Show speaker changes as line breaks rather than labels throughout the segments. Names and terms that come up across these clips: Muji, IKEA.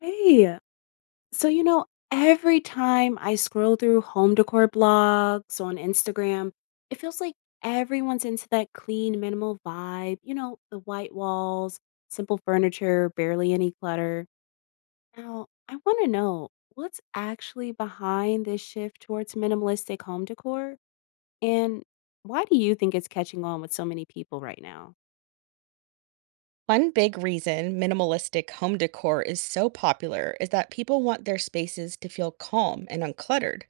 Hey, so you know, every time I scroll through home decor blogs on Instagram, it feels like everyone's into that clean, minimal vibe. You know, the white walls, simple furniture, barely any clutter. Now, I want to know what's actually behind this shift towards minimalistic home decor, and why do you think it's catching on with so many people right now?
One big reason minimalistic home decor is so popular is that people want their spaces to feel calm and uncluttered,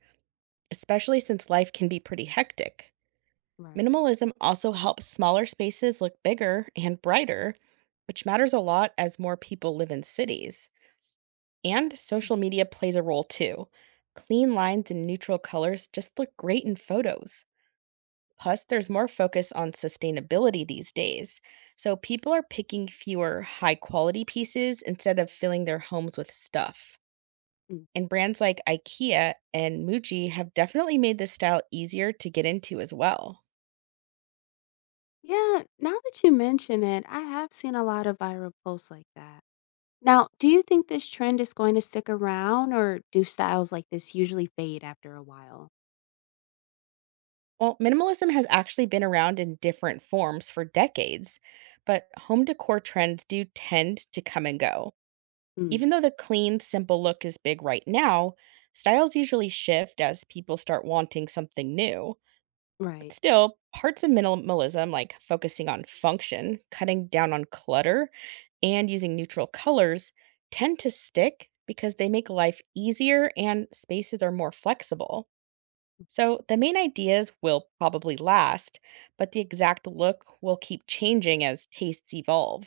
especially since life can be pretty hectic. Minimalism also helps smaller spaces look bigger and brighter, which matters a lot as more people live in cities. And social media plays a role too. Clean lines and neutral colors just look great in photos. Plus, there's more focus on sustainability these days. So people are picking fewer high quality pieces instead of filling their homes with stuff.
Mm.
And brands like IKEA and Muji have definitely made this style easier to get into as well.
Yeah, now that you mention it, I have seen a lot of viral posts like that. Now, do you think this trend is going to stick around, or do styles like this usually fade after a while?
Well, minimalism has actually been around in different forms for decades, but home decor trends do tend to come and go.
Mm,
Even though the clean, simple look is big right now, styles usually shift as people start wanting something new.
right.
Still, parts of minimalism, like focusing on function, cutting down on clutter, and using neutral colors, tend to stick because they make life easier and spaces are more flexible. So, the main ideas will probably last, but the exact look will keep changing as tastes evolve.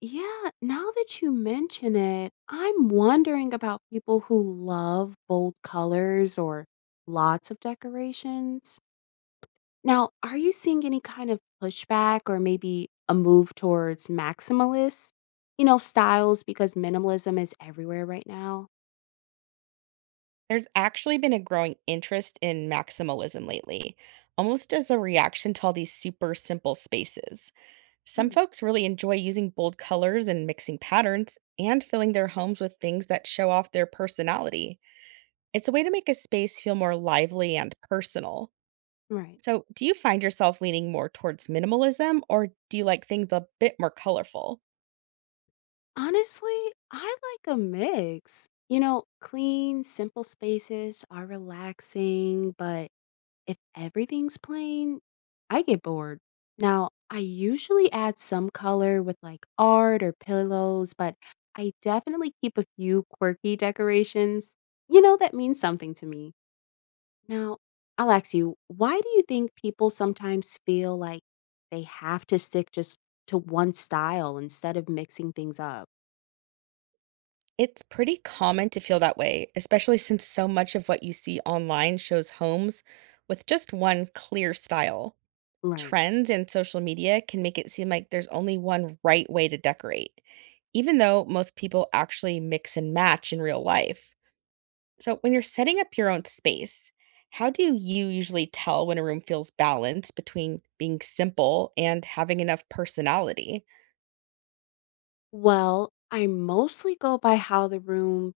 Yeah, now that you mention it, I'm wondering about people who love bold colors or lots of decorations. Now, are you seeing any kind of pushback or maybe a move towards maximalist, you know, styles because minimalism is everywhere right now?
There's actually been a growing interest in maximalism lately, almost as a reaction to all these super simple spaces. Some
Mm,
folks really enjoy using bold colors and mixing patterns and filling their homes with things that show off their personality. It's a way to make a space feel more lively and personal.
right.
So, do you find yourself leaning more towards minimalism or do you like things a bit more colorful?
Honestly, I like a mix. You know, clean, simple spaces are relaxing, but if everything's plain, I get bored. Now, I usually add some color with like art or pillows, but I definitely keep a few quirky decorations. You know, that means something to me. Now, I'll ask you, why do you think people sometimes feel like they have to stick just to one style instead of mixing things up?
It's pretty common to feel that way, especially since so much of what you see online shows homes with just one clear style.
Right.
Trends in social media can make it seem like there's only one right way to decorate, even though most people actually mix and match in real life. So, when you're setting up your own space, how do you usually tell when a room feels balanced between being simple and having enough personality?
Well, I mostly go by how the room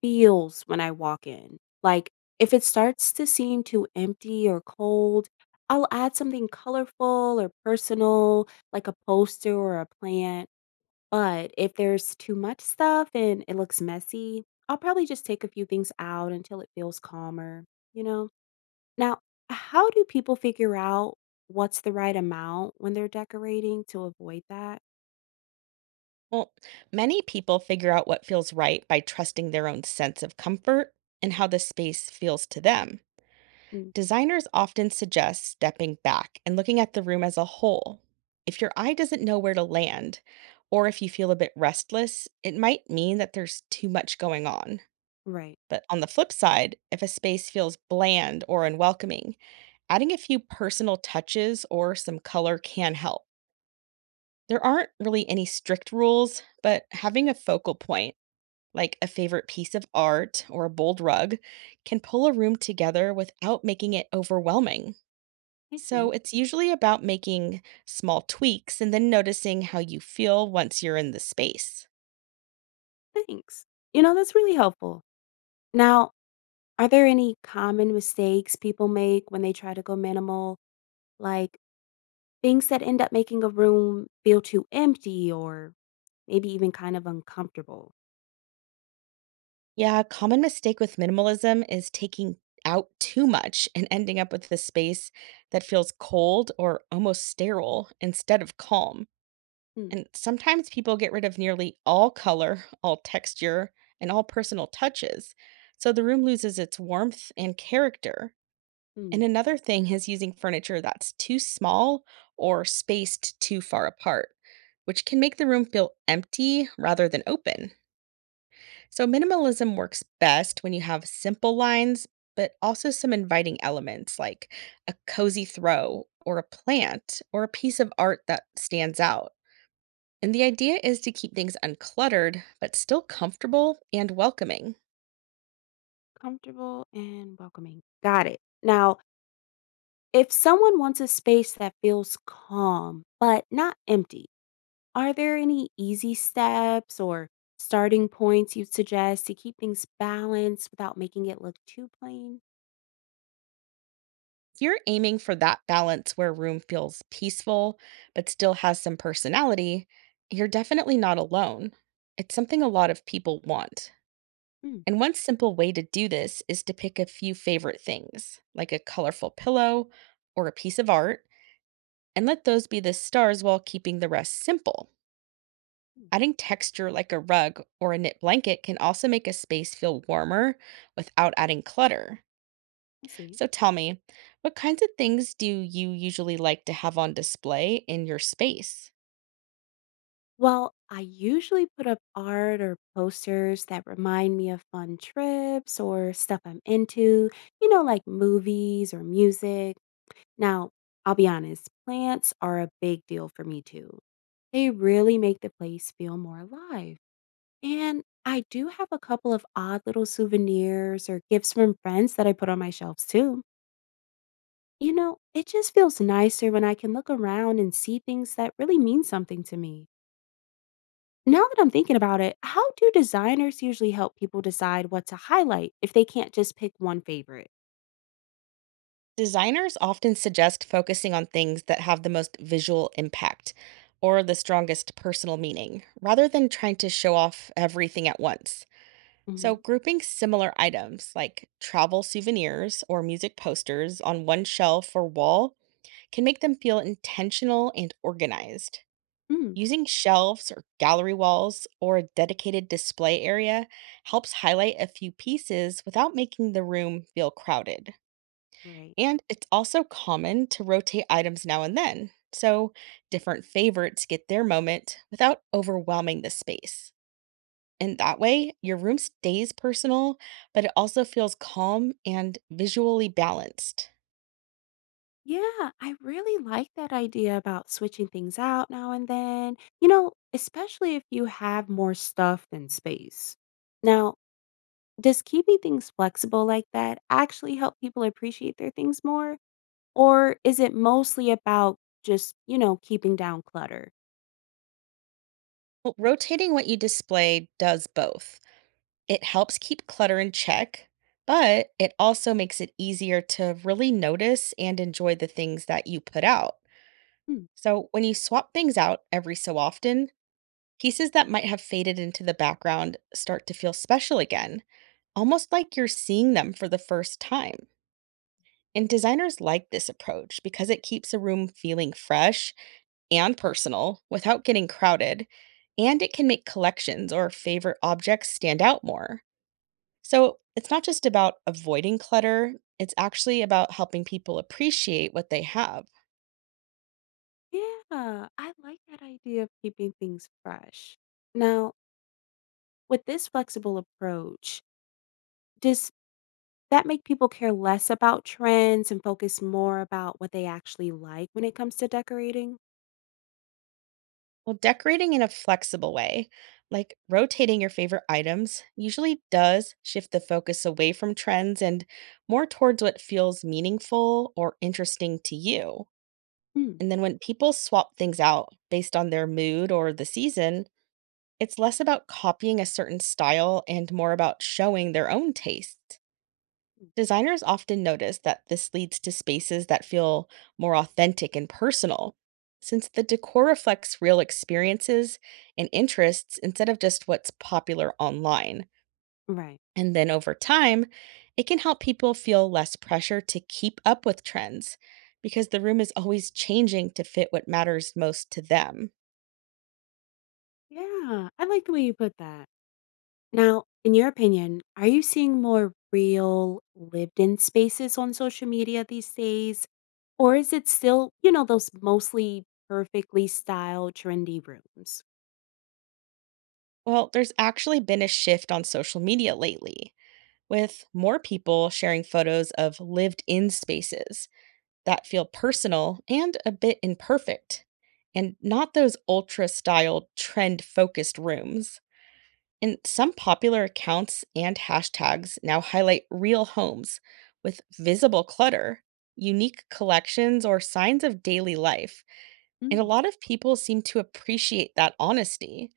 feels when I walk in. Like, if it starts to seem too empty or cold, I'll add something colorful or personal, like a poster or a plant. But if there's too much stuff and it looks messy, I'll probably just take a few things out until it feels calmer, you know? Now, how do people figure out what's the right amount when they're decorating to avoid that?
Well, many people figure out what feels right by trusting their own sense of comfort and how the space feels to them.
Mm,
Designers often suggest stepping back and looking at the room as a whole. If your eye doesn't know where to land, or if you feel a bit restless, it might mean that there's too much going on.
right.
But on the flip side, if a space feels bland or unwelcoming, adding a few personal touches or some color can help. There aren't really any strict rules, but having a focal point, like a favorite piece of art or a bold rug, can pull a room together without making it overwhelming.
I
So
see.
it's usually about making small tweaks and then noticing how you feel once you're in the space.
Thanks. You know, that's really helpful. Now, are there any common mistakes people make when they try to go minimal? Like things that end up making a room feel too empty or maybe even kind of uncomfortable?
Yeah, a common mistake with minimalism is taking out too much and ending up with a space that feels cold or almost sterile instead of calm.
Hmm.
And sometimes people get rid of nearly all color, all texture, and all personal touches. So the room loses its warmth and character. And
Hmm.
another thing is using furniture that's too small or spaced too far apart, which can make the room feel empty rather than open. So, minimalism works best when you have simple lines, but also some inviting elements like a cozy throw or a plant or a piece of art that stands out. And the idea is to keep things uncluttered, but still comfortable and welcoming.
Comfortable and welcoming. Got it. Now, if someone wants a space that feels calm but not empty, are there any easy steps or starting points you'd suggest to keep things balanced without making it look too plain?
You're aiming for that balance where room feels peaceful but still has some personality. You're definitely not alone. It's something a lot of people want.
Hmm.
And one simple way to do this is to pick a few favorite things, like a colorful pillow or a piece of art, and let those be the stars while keeping the rest simple.
Hmm,
Adding texture like a rug or a knit blanket can also make a space feel warmer without adding clutter.
I see.
So tell me, what kinds of things do you usually like to have on display in your space?
Well, I usually put up art or posters that remind me of fun trips or stuff I'm into, you know, like movies or music. Now, I'll be honest, plants are a big deal for me too. They really make the place feel more alive. And I do have a couple of odd little souvenirs or gifts from friends that I put on my shelves too. You know, it just feels nicer when I can look around and see things that really mean something to me. Now that I'm thinking about it, how do designers usually help people decide what to highlight if they can't just pick one favorite?
Designers often suggest focusing on things that have the most visual impact or the strongest personal meaning, rather than trying to show off everything at once. So,
Hmm.
grouping similar items like travel souvenirs or music posters on one shelf or wall can make them feel intentional and organized.
Mm,
Using shelves or gallery walls or a dedicated display area helps highlight a few pieces without making the room feel crowded.
right.
And it's also common to rotate items now and then, so different favorites get their moment without overwhelming the space. And that way, your room stays personal, but it also feels calm and visually balanced.
Yeah, I really like that idea about switching things out now and then, you know, especially if you have more stuff than space. Now, does keeping things flexible like that actually help people appreciate their things more? Or is it mostly about just, you know, keeping down clutter?
Well, rotating what you display does both. It helps keep clutter in check, but it also makes it easier to really notice and enjoy the things that you put out. So, when you swap things out every so often, pieces that might have faded into the background start to feel special again, almost like you're seeing them for the first time. And designers like this approach because it keeps a room feeling fresh and personal without getting crowded, and it can make collections or favorite objects stand out more. So it's not just about avoiding clutter, it's actually about helping people appreciate what they have.
Yeah, I like that idea of keeping things fresh. Now, with this flexible approach, does that make people care less about trends and focus more about what they actually like when it comes to decorating?
Well, decorating in a flexible way, like rotating your favorite items, usually does shift the focus away from trends and more towards what feels meaningful or interesting to you.
Mm,
And then when people swap things out based on their mood or the season, it's less about copying a certain style and more about showing their own taste.
mm,
Designers often notice that this leads to spaces that feel more authentic and personal, since the decor reflects real experiences and interests instead of just what's popular online.
right.
And then over time, it can help people feel less pressure to keep up with trends because the room is always changing to fit what matters most to them.
Yeah, I like the way you put that. Now, in your opinion, are you seeing more real lived in spaces on social media these days? Or is it still, you know, those mostly perfectly styled, trendy rooms?
Well, there's actually been a shift on social media lately, with more people sharing photos of lived in spaces that feel personal and a bit imperfect, and not those ultra styled, trend focused rooms. And some popular accounts and hashtags now highlight real homes with visible clutter, unique collections, or signs of daily life. And a
Mm,
lot of people seem to appreciate that honesty.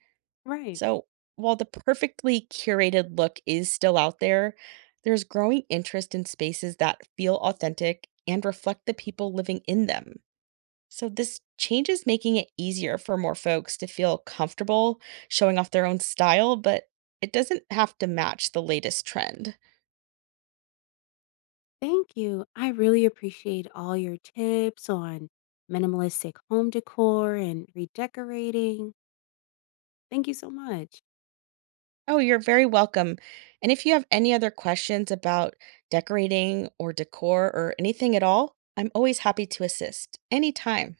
right.
So while the perfectly curated look is still out there, there's growing interest in spaces that feel authentic and reflect the people living in them. So, this change is making it easier for more folks to feel comfortable showing off their own style, but it doesn't have to match the latest trend.
Thank you. I really appreciate all your tips on minimalistic home decor and redecorating. Thank you so much.
Oh, you're very welcome. And if you have any other questions about decorating or decor or anything at all, I'm always happy to assist anytime.